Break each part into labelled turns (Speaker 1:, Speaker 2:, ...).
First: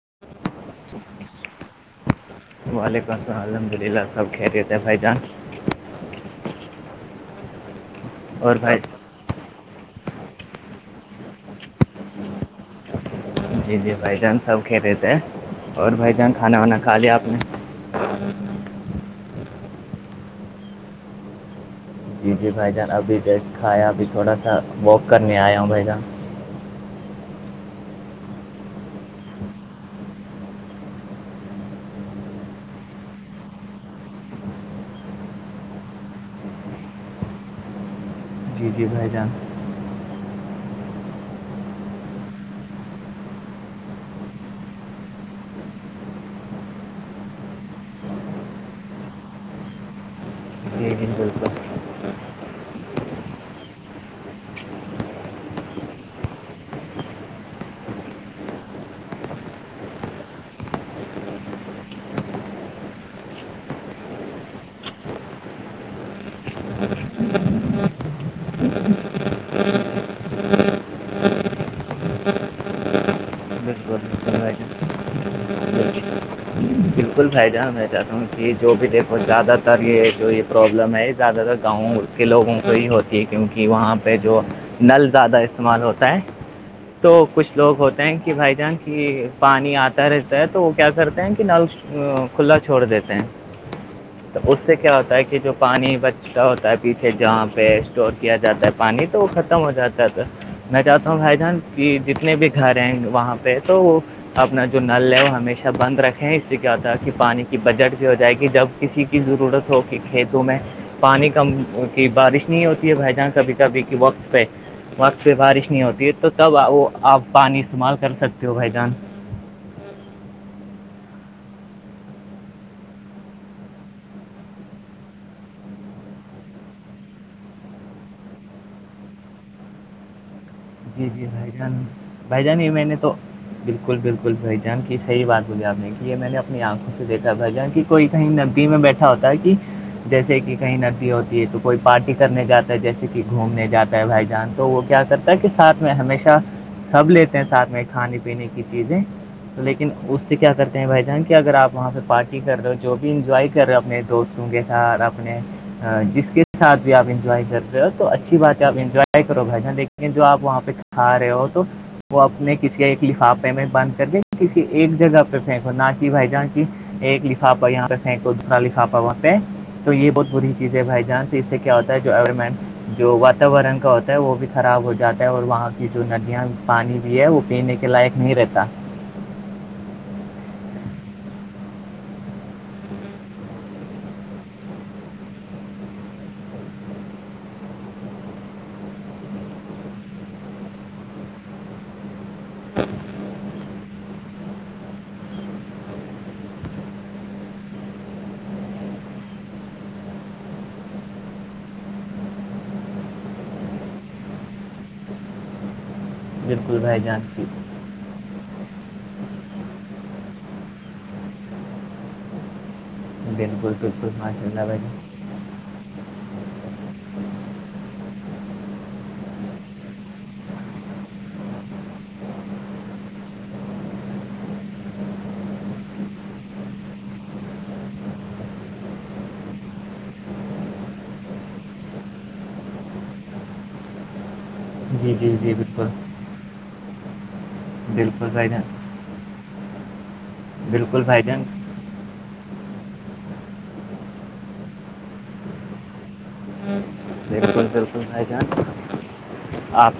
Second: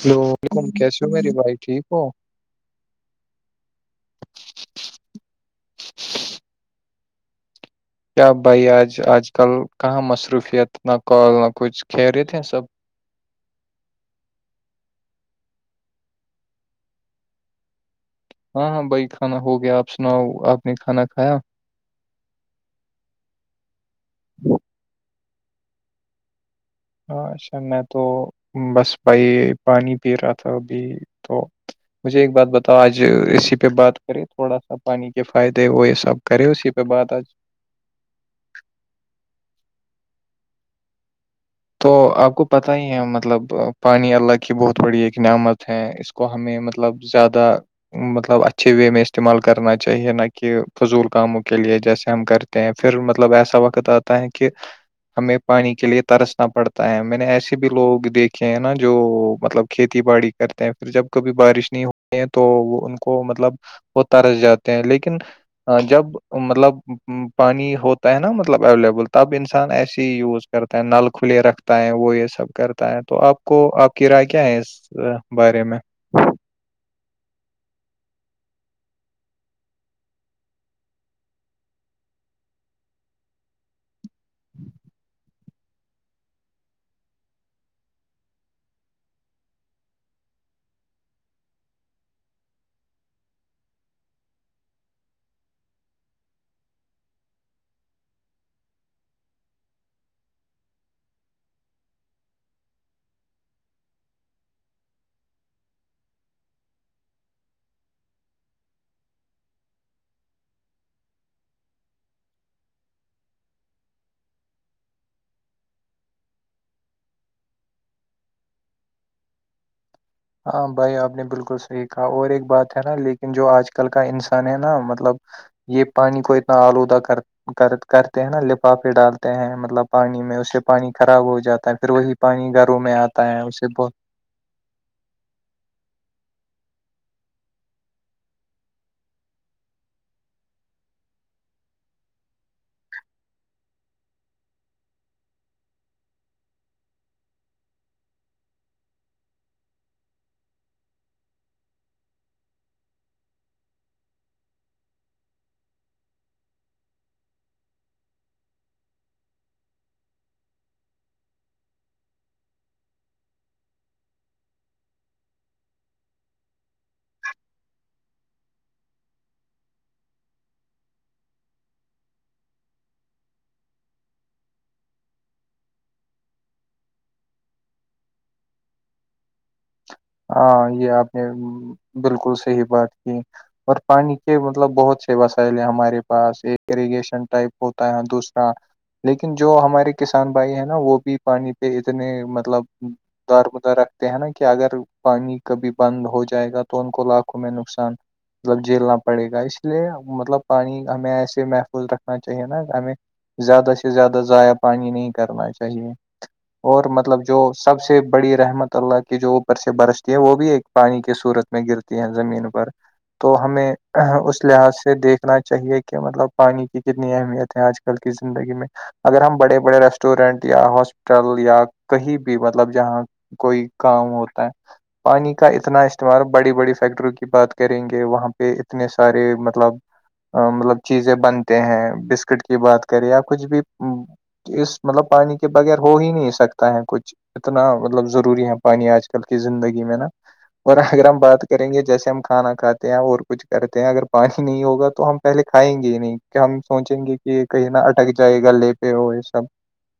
Speaker 1: hello welcome کیسے ہو میرری بھائی ٹھیک ہو
Speaker 2: وعلیکم السل الحمد للہ سب کھیتے تھے بھائی جان
Speaker 1: کیا بھائی آج آج کل کہاں مصروفیت نہ کال نہ کچھ کہ رہے تھے سب
Speaker 2: جی جی بھائی جان سب کہ رہے تھے اور بھائی جان کھانا وانا کھا لیا آپ نے
Speaker 1: ہاں ہاں بائی کھانا ہو گیا آپ سناؤ آپ نے کھانا کھایا
Speaker 2: جی جی بھائی جان ابھی ریسٹ کھایا ابھی تھوڑا سا واک کرنے آیا ہوں بھائی جان
Speaker 1: ہاں اچھا میں تو بس بھائی پانی پی رہا تھا ابھی تو مجھے ایک بات بتاؤ آج اسسی پہ بات کرے تھوڑا سا پانی کے فائدے وہ یہ سب کرے اسی پہ بات آج
Speaker 2: جی جی بھائی جان
Speaker 1: تو آپ کو پت ہی ہے مطلب پانی اللہ کی بہت بڑی ایک نعمت ہے اس کو ہمیں مطلب زیادہ مطلب اچھے وے میں استعمال کرنا چاہیے نہ کہ
Speaker 2: جی جی
Speaker 1: فضول کاموں
Speaker 2: بالکل
Speaker 1: کے لیے جیسے ہم کرتے پھر مطلب ایسا وقت آتا ہے کہ ہمیں پانی کے لیے ترس نا پڑتا ہے میں نے ایسے بھی لوگ دیکھے ہیں نا جو مطلب کھیتی باڑی کرتے پھر جب کبھی بارش نہیں ہوتی ہیں تو وہ ان کو مطلب وہ ترس جاتے ہیں لیکن جب مطلب پانی ہوتا ہے نا مطلب اویلیبل تب انسان ایسے ہی یوز کرتا ہے کھلے رکھتا ہے وہ یہ سب کرتا ہے تو آپ کو آپ
Speaker 2: بالکل
Speaker 1: کی رائے کیا ہے اس بارے میں
Speaker 2: ا بالکل فھائی جانا میں چاہتا ہوں کہ جو بھی دیکھو زیادہ تر یہ جو یہ پرابلم ہے یہ زیادہ تر گاؤں کے لوگوں کو یہ ہوتی ہے کیونکہ وہاں پہ جو نل زیادہ استعمال ہوتا ہے تو کچھ لوگ ہوتے ہیں کہ بھائی جان کی پانی آتا رہتا ہے تو وہ کیا کرتے ہیں کہ نل کھلا چھوڑ دیتے ہیں تو اس سے کیا ہوتا ہے کہ جو پانی بچتا ہوتا ہے پیچھے جہاں پہ اسٹ کیا جاتا ہے پانی تو وہ ختم ہو جاتا ہے تھا میں چاہتا ہوں بھائی جان کہ جتنے بھی گھر ہیں وہاں پہ تو وہ اپنا جو نل ہے وہ ہمیشہ بند رکھے ج سے کیا تھا کہ پانی کی بجٹ بھی ہو جائے گی جب کسی کی ضرورت ہو کہ کھیتوں میں پانی کم کی بارش نہیں ہوتی ہے بھائی جان کبھی کبھی کہ وقت پہ وقت پہ بارش نہیں ہوتی ہے تو تب وہ آپ پانی استعمال کر سکتے ہو بھائی جان
Speaker 1: ہاں بھائی آپ نے بالکل صحیح کہا اور ایک بات ہے نا لیکن جو آج کل کا انسان ہے نا مطلب یہ پانی کو اتنا آلودہ کر کر کرتے ہیں نا لپافے ڈالتے ہیں مطلب پانی میں اسے پانی
Speaker 2: جی
Speaker 1: خراب
Speaker 2: جی
Speaker 1: ہو
Speaker 2: بھائی
Speaker 1: جاتا ہے
Speaker 2: جان
Speaker 1: پھر وہی
Speaker 2: بھائی
Speaker 1: پانی
Speaker 2: جان یہ
Speaker 1: گھروں میں
Speaker 2: نے تو
Speaker 1: آتا ہے اسے بہت
Speaker 2: بالکل بالکل بھائی جان کی صحی بات بولی آپ نے کہ یہ میں نے اپنی آنکھوں سے دیکھا بھ جان کی کوئی کہیں ندی میں بیٹھے ہوتا کہ جیسے کہ کہیں ندی ہوتی ہے تو کوئی پارٹی کرنے جاتا ہے جیسے کہ گھومنے جاتا ہے بھائی جان تو وہ کیا کرتا کہ ساتھ میں ہمیشہ سب لیتے ہیں ساتھ میں کھانے پینے کی چیزیں تو لیکن اس سے کیا کرتے ہیں بھائی جان کہ اگر آپ وہاں پہ پارٹی کر رہے ہو جو بھی انجوائے کر رہے ہو اپنے دوست دگے سار اپنے جس کے ساتھ بھی آپ انجوائے کر رہے ہو تو اچھی بات ہے آپ انجوائے کرو بھائی جان دیک لیکن جو آپ وہاں پہ کھا رہے ہو تو وہ اپنے کسی ایک لفافے میں بند کر دیں کسی ایک جگہ پہ پھینکو نہ کہ بھائی جہاں کی ایک لفافہ یہاں پہ دوسرا لفافہ وہاں پہ تو یہ بہت بری چیز ہے بھائی جان تو اس سے کیا ہوتا ہے جو م جو واتاورن کا ہوتا ہے وہ بھی خراب ہو جاتا ہے اور وہاں کی جو ندیاں پانی بھی ہے وہ پینے کے لائق نہیں رہتا
Speaker 1: ہاں یہ آپ نے بالکل صحی بات کی اور پانی کے مطلب بہت سے وسائل ہمارے پاس ایک ایریگیشن ٹائپ ہوتا ہے دوسرا لیکن جو ہمارے کسان بھائی ہیں نا وہ بھی پانی پہ اتنے مطلب دار بدر رکھتے ہیں نا کہ اگر پانی کبھی بند ہو جائے گا تو ان کو لاکھوں میں نقصان مطلب جیلنا پڑے گا اس لیے مطلب پانی ہمیں ایسے محفوظ رکھنا چاہیے نا ہمیں زیادہ سے زیادہ ضائع پانی نہیں کرنا چاہیے
Speaker 2: بالکل
Speaker 1: اور
Speaker 2: بھائی جان
Speaker 1: مطلب جو سب سے سے بڑی رحمت اللہ کی جو اوپر سے برستی ہے وہ بھی ایک پانی کی صورت میں گرتی ہے زمین پر تو ہمیں
Speaker 2: بالکل بالکل
Speaker 1: اس
Speaker 2: ماشاء اللہ
Speaker 1: لحاظ
Speaker 2: بھائی
Speaker 1: سے
Speaker 2: جان
Speaker 1: دیکھ اتنا چاہیے کہ مطلب پانی کی کتنی اہمیت ہے آج کل کی زندگی میں اگر ہم بڑے بڑے ریسٹورینٹ یا ہاسپٹل یا کہیں بھی مطلب جہاں کوئی کام ہوتا ہے پانی کا اتنا استعمال بڑی بڑی فیکٹریوں کی بات کریں گے وہاں پہ اتنے سارے مطلب مطلب چیزیں بنتے ہیں بسکٹ کی بات کرے یا کچھ بھی اس مطلب
Speaker 2: جی جی
Speaker 1: پانی کے
Speaker 2: جی
Speaker 1: بغیر
Speaker 2: بالکل
Speaker 1: ہو ہی نہیں سکتا ہے کچھ اتنا مطلب
Speaker 2: بالکل
Speaker 1: ضروری
Speaker 2: بھائی
Speaker 1: ہے
Speaker 2: جان
Speaker 1: پانی آج کل زندگی میں نا اور
Speaker 2: بالکل
Speaker 1: اگر ہم
Speaker 2: بھائی
Speaker 1: بات
Speaker 2: جان
Speaker 1: کریں گے جیسے ہم کھانا کھاتے اور کچھ کرتے ہیں اگر پانی نہیں ہوگا تو ہم پہلے کھائیں گے ہی نہیں کہ ہم سوچیں گے کہ
Speaker 2: بالکل
Speaker 1: کہیں نہ
Speaker 2: بالکل
Speaker 1: اٹک
Speaker 2: بھائی
Speaker 1: جائے گ
Speaker 2: جان
Speaker 1: لے پہ ہو یہ سب
Speaker 2: آپ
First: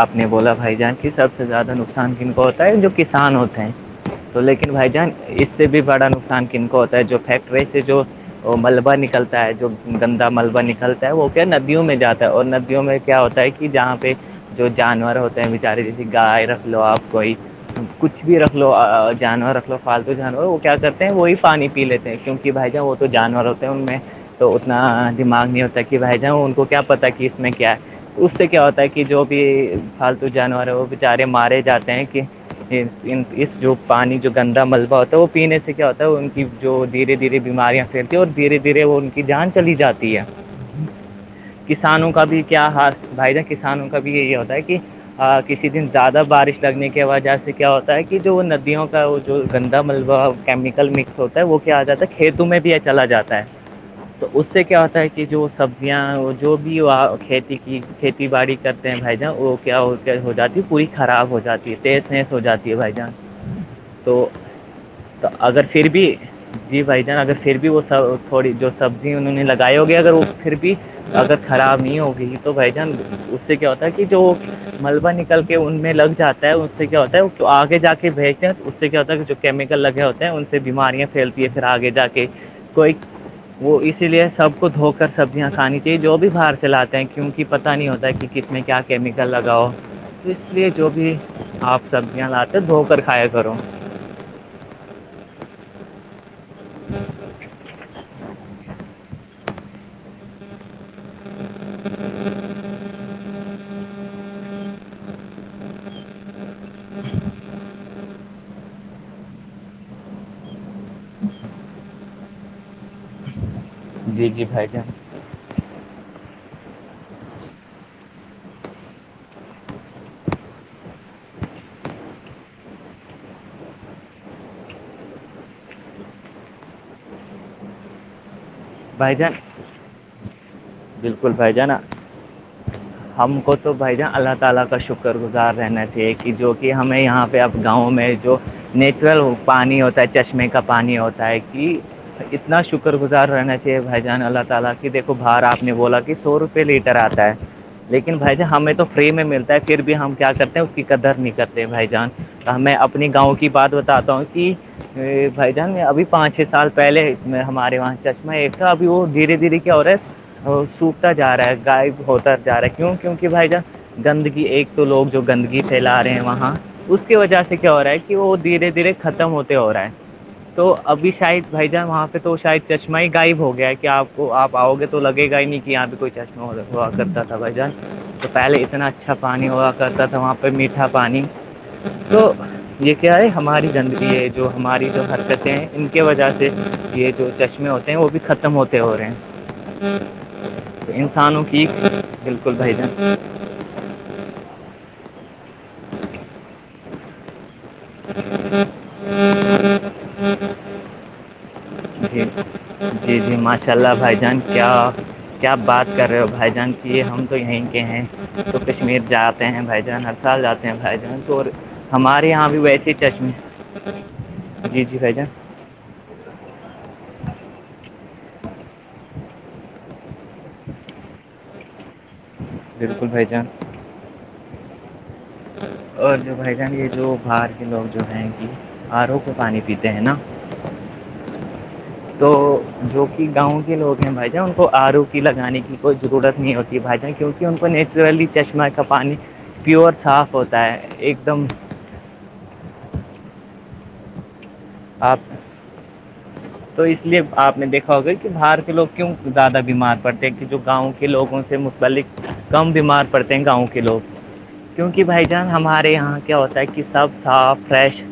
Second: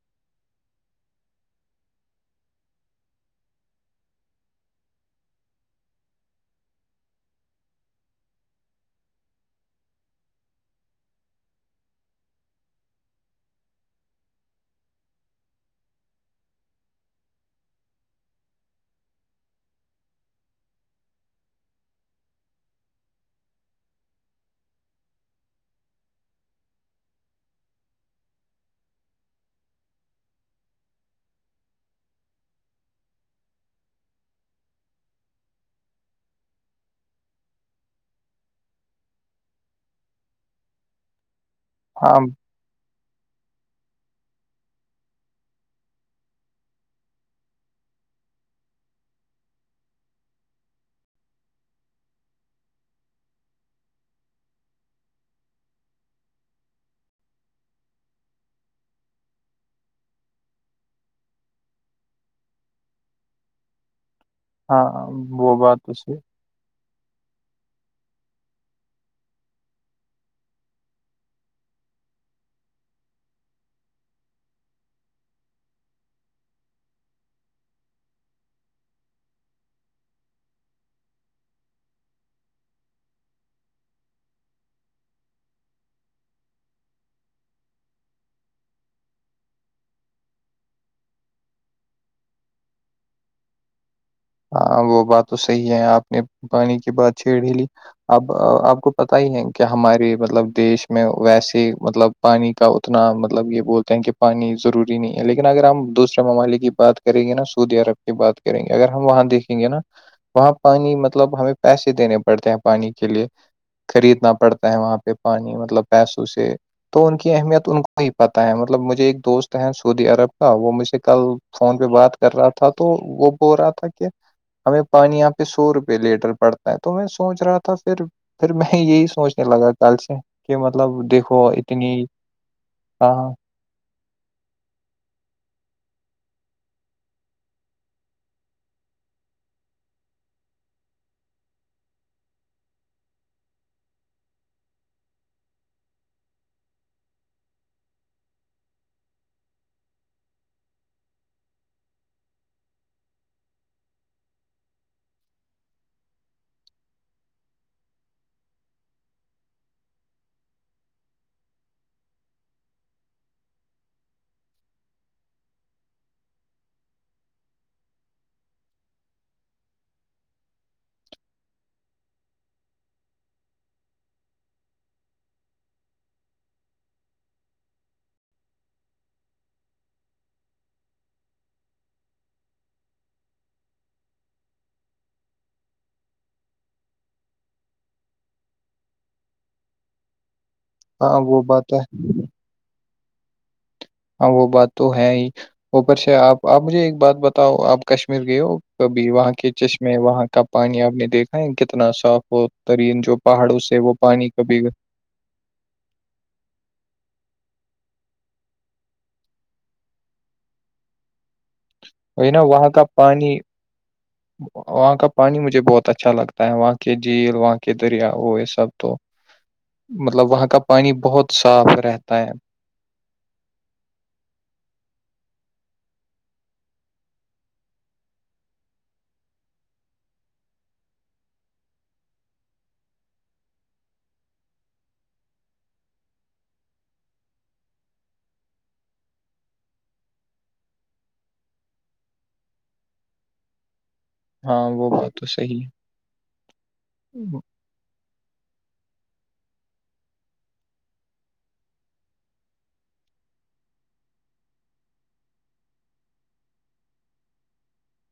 Speaker 2: آپ نے بولا بھائی جان کی سب سے زیادہ نقصان کن کو ہوتا ہے جو کسان ہوتے ہیں تو لیکن بھائی جان اس سے بھی بڑا نقصان کن کو ہوتا ہے جو فیکٹری سے جو وہ ملبہ نکلتا ہے جو گندا ملبہ نکلتا ہے وہ ندیوں میں جاتا ہے اور ندیوں میں کیا ہوتا ہے کہ جہاں پہ جو جانور ہوتے ہیں بیچارے جیسے گائے رکھ لو آپ کوئی کچھ بھی رکھ لو جانور رکھ لو فالتو جانور وہ کیا کرتے ہیں وہی پانی پی لیتے ہیں کیونکہ بھائی جان وہ تو جانور ہوتے ہیں ان میں تو اتنا دماغ نہیں ہوتا کہ کہ بھائی جانؤوں ان کو کیا پتاہ کہ اس میں کیا اس سے کیا ہوتا ہے کہ جو بھی پالتو جانور ہے وہ بچارے مارے جاتے ہیں کہ اس جو پانی جو گندا ملبہ ہوتا ہے وہ پینے سے کیا ہوتا ہے ان کی جو دھیرے دھیرے بیماریاں پھیلتی ہے اور دھیرے دھیرے وہ ان کی جان چلی جاتی ہے کسانوں
Speaker 1: ہاں
Speaker 2: کا بھی کیا حال بھائی جان کسانوں کا بھی یہ یہ ہوتا ہے کہ ہ کسی دن زیادہ بارش لگنے کی وجہ سے کیا ہوتا ہے کہ جو ندیوں کا وہ جو گندا ملبہ کیمیکل مکس ہوتا ہے وہ کیا آ جاتا ہے کھیتوں میں بھی یہ چلا جاتا ہے تو اس سے کیا ہوتا ہے کہ جو سبزیاں وہ جو بھی وہ کھیتی کی کھیتی باڑی کرتے ہیں بھائی جان وہ کیا ہو کیا ہو جاتی ہے پوری خراب ہو جاتی ہے تیز تیز ہو جاتی ہے بھائی جان
Speaker 1: [inaudible]
Speaker 2: تو
Speaker 1: ہاں وہ
Speaker 2: اگر
Speaker 1: بات
Speaker 2: پھر
Speaker 1: تو
Speaker 2: بھی
Speaker 1: صحیح
Speaker 2: جی بھائی جان اگر پھر بھی وہ س تھوڑی جو سبزی انہوں نے لگائے ہوگے اگر وہ پھر بھی اگر خراب نہیں ہوگئی تو بھائی جان اس سے کیا ہوتا ہے کہ جو ملبہ نکل کے ان میں لگ جاتا ہے اس سے کیا ہوتا ہے آگے جا کے بھیجتے ہیں اس سے کیا ہوتا ہے کہ جو کیمیکل لگے ہوتے ہیں ان سے بیماریاں پھیلتی ہے پھر آگے جا کے کوئی وہ اسی لیے سب کو دھوکہ سبزیاں کھانی چاہیے جو بھی باہر سے لاتے ہیں کیونکہ پت نہیں ہوتا ہے کہ کس میں کیا کیمیکل لگاؤ اس لیے جو بھی آپ سبزیاں لاتے دھو کر کھایا کرو
Speaker 1: ہاں وہ بات تو صحیح ہے آپ نے پانی کی بات چھیڑ ہی لی اب آپ کو پت ہی ہے کیا ہمارے مطلب دیش میں ویسے مطلب پانی کا اتنا مطلب یہ بولتے ہیں کہ پانی روری نہیں ہے لیکن اگر ہم دوسرے ممالک کی بات کریں گے نا سعودی عرب کی بات کریں گے اگر ہم وہاں دیکھیں گے نا وہاں پانی مطلب ہمیں پیسے دینے پڑتے ہیں پانی کے لیے
Speaker 2: جی
Speaker 1: خریدنا
Speaker 2: جی بھائی
Speaker 1: پڑتا ہے
Speaker 2: جان
Speaker 1: وہاں پہ پانی مطلب پیسوں سے تو ان کی اہمیت ان کو ہی پتہ ہے مطلب مجھے ایک دوست ہیں سعودی عرب کا وہ مجھے کل فون پہ بات کر رہا تھا تو وہ بول رہا تھا کہ ہمیں پانی یہاں پہ سو روپے لیٹر پڑتا ہے تو میں سوچ رہا تھا پھر پھر میں یہی
Speaker 2: بھائی جان
Speaker 1: سوچنے لگا کل سے کہ مطلب
Speaker 2: بالکل
Speaker 1: دیکھو
Speaker 2: بھائی جان
Speaker 1: اتنی ہاں ہاں
Speaker 2: [unintelligible] نیچرل پانی ہوتا ہے چشمے کا پانی ہوتا ہے کہ اتنا شکر گزار رہنا [unintelligible] لیکن بھائی جان ہمیں تو فری میں ملتا ہے پھر بھی ہم کیا کرتے ہیں اس کی قدر نہیں کرتے بھائی جان میں اپنے گاؤں کی بات بتاتا ہوں کہ بھائی جان ابھی پانچ چھ سال پہلے ہمارے وہاں چ میں ایک تھا ابھی وہ دھیرے دھیرے کیا ہو رہا ہے سوکھتا جا رہا ہے گائے ہوتا جا رہا ہے کیوں کیوںک بھائی جان گندگی ایک تو لوگ جو گندگی پھیلا رہے ہیں وہاں اس کی وجہ سے کیا ہو رہا ہے کہ وہ دھیرے دھیرے ختم ہوتے ہو رہا ہے تو ابھی شاید بھائی جان وہاں پہ تو شاید چشمے میں غائب ہو گیا ہے کہ آپ کو آپ آؤ گے تو لگے گا ہی نہیں کہ یہاں پہ کوئی چشمہ ہوا کرتا تھا بھائی جان تو پہلے اتنا اچھا پانی ہوا کرتا تھا وہاں پہ میٹھا پانی تو یہ کیا ہے ہماری زندگی ہے جو ہماری جو حرکتیں ہیں ان کی وجہ سے یہ جو چشمے ہوتے ہیں وہ بھی ختم ہوتے ہو رہے ہیں
Speaker 1: ہاں وہ
Speaker 2: انسانوں کی
Speaker 1: بات ہے
Speaker 2: بالکل ک صائی تھا
Speaker 1: ہاں وہ بات تو ہے ہی اوپر سے آپ آپ مجھے ایک بات بتاؤ آپ کشمیر گئے ہو وہاں کے چشمے وہاں کا پانی آپ نے دیکھا ہے کتنا اتنا صاف
Speaker 2: جی
Speaker 1: ہو ترین جو
Speaker 2: جی
Speaker 1: پہاڑوں سے وہ پانی کبھی
Speaker 2: کیاپ بات کر رہے ہو بھائی جان کی یہ ہم تو یہیں کے ہیں تو کشمیر جاتے ہیں بھائی جان اب سال جاتے ہیں فائد میں تو ہمارے
Speaker 1: وہ نا
Speaker 2: یہاں بھی
Speaker 1: وہاں کا
Speaker 2: ویسے ہی
Speaker 1: پانی
Speaker 2: چشمے جی
Speaker 1: وہاں
Speaker 2: جی
Speaker 1: کا
Speaker 2: بھائی جان
Speaker 1: پانی مجھے بہت اچھا لگتا ہے وہاں کے جھیل وہاں کے دریا وہ یہ سب تو مطلب وہاں کا پانی بہت صاف رہتا ہے
Speaker 2: بالکل بھائی جان اور جو بھائی جان یہ جو باہر کے لوگ جو ہیں کہ آرو کو پانی پیتے ہیں نا تو جو کہ گاؤں کے لوگ ہیں بھائی جان ان کو آرو پی لگانے کی کوئی ضرورت نہیں ہوتی یہ بھاجا کیونکہ ان کو نیچرلی چشمہ کا پانی پیور صاف ہوتا ہے ایک دم
Speaker 1: ہاں وہ بات
Speaker 2: آپ
Speaker 1: تو صحیح
Speaker 2: تو اس لیے
Speaker 1: ہے
Speaker 2: آپ نے دیکھا ا ہو گئی کہ باہر کے لوگ کیوں زیادہ بیمار پڑتے ہیں کہ جو گاؤں کے لوگوں سے متعلق کم بیمار پڑتے ہیں گاؤں کے لوگ کیونکہ بھائی جان ہمارے یہاں کیا ہوتا ہے کہ سب صاف فریش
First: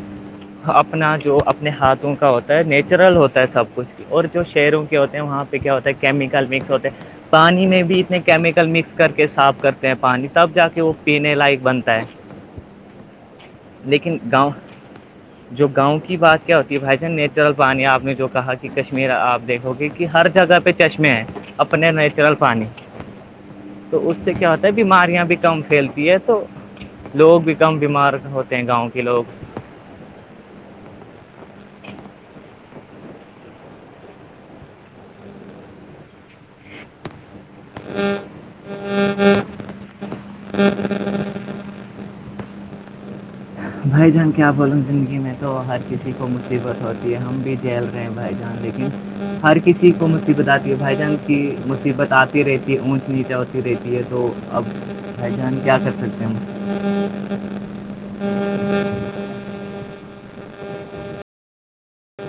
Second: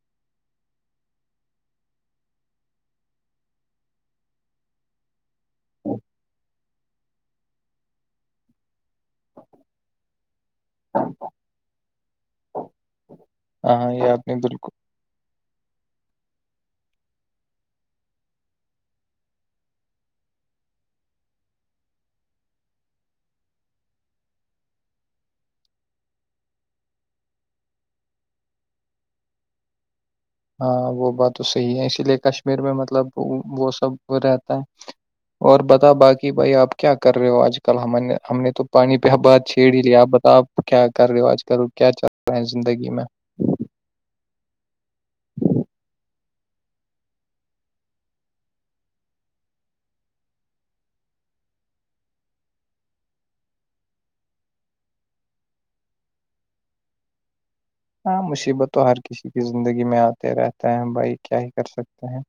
Speaker 2: اپنا جو اپنے ہاتھوں کا ہوتا ہے نیچرل ہوتا ہے سب کچھ اور جو شہروں کے ہوتے ہیں وہاں پہ کیا ہوتا ہے کیمیکل مکس ہوتے ہیں پانی میں بھی اتنے کیمیکل مکس کر کے صاف کرتے ہیں پانی تب جا کے وہ پینے لائق بنتا ہے
Speaker 1: ہاں یہ
Speaker 2: لیکن
Speaker 1: آپ نے
Speaker 2: گاؤں
Speaker 1: بالکل
Speaker 2: جو گاؤں کی بات کیا ہوتی ہے بھائی جان نیچرل پانی آپ نے جو کہا کہ کشمیر آپ دیکھو گے کہ ہر جگہ پہ چشمے ہیں اپنے نیچرل پانی تو اس سے کیا ہوتا ہے بیماریاں بھی کم پھیلتی ہے تو لوگ بھی کم بیمار ہوتے ہیں گاؤں کے لوگ
Speaker 1: ہاں وہ بات تو صحیح ہے اسی لیے کشمیر میں مطلب وہ سب رہتا ہے اور بتا باقی بھائی آپ کیا کر رہے ہو آج ک کل ہم ہم نے تو پانی پہ بد چھیڑ ہی لیا آپ بتا آپ کیا کر ریوج کرو کیا چل اپنی زندگی میں
Speaker 2: بھائی جان کیا بولوں زندگی میں تو ہر چیز کسی کو مصیبت ہوتی ہے ہم بھی جیل رہے ہیں بھائی جان لیکن ہر کسی کو مصیبت آتی ہے بھائی جان کی مصیبت آتی رہتی ہے اونچ نیچا ہوتی رہتی ہے تو اب پہچان کیا کر سکتے ہیں ہم
Speaker 1: ہاں مصیبت تو ہر کسی کی زندگی میں آتے رہتے ہیں بھائی کیا ہی کر سکتے ہیں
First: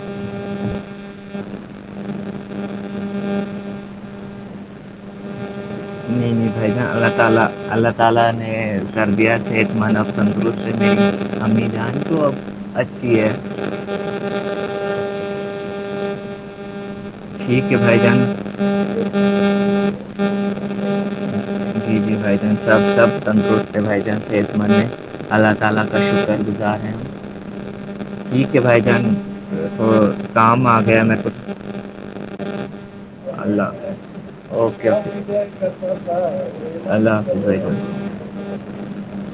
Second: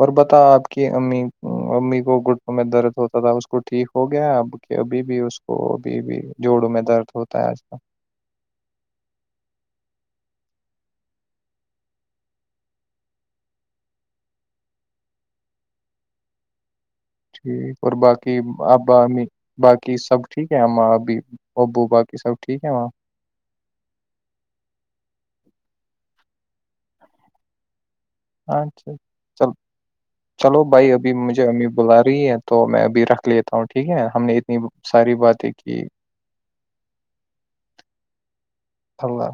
Speaker 1: اور بتا آپ کی امی امی کو گٹوں میں درد ہوتا تھا اس کو ٹھیک ہو گیا اب کہ ابھی بھی اس کو ابھی بھی
Speaker 2: نہیں
Speaker 1: جوڑوں
Speaker 2: بھائی
Speaker 1: میں
Speaker 2: جان
Speaker 1: درد ہوتا ہے آج کل
Speaker 2: اللہ تعالی نے کر دیا صحت مند تندرست ہے میری امی جان کو [unintelligible] ٹھیک ہے
Speaker 1: اور
Speaker 2: بھائی جان
Speaker 1: باقی ابا امی باقی سب ٹھیک ہے اما ابھی ابو
Speaker 2: جی جی
Speaker 1: باقی سب
Speaker 2: بھائی جان
Speaker 1: ٹھیک ہے وہاں
Speaker 2: انسب سب تندرست اللہ تعالی کا شکر گزار ہیں ٹھیک ہے بھائی
Speaker 1: اچھا
Speaker 2: جان
Speaker 1: چل
Speaker 2: تو
Speaker 1: چلو
Speaker 2: کام آ
Speaker 1: بھائی
Speaker 2: گیا
Speaker 1: ابھی
Speaker 2: میرے کو
Speaker 1: مجھے امی بلا رہی ہے تو میں ابھی رکھ لیتا ہوں ٹھیک ہے ہم نے اتنی
Speaker 2: وکے
Speaker 1: ساری باتیں کی
Speaker 2: اللہ حافظ
Speaker 1: اللہ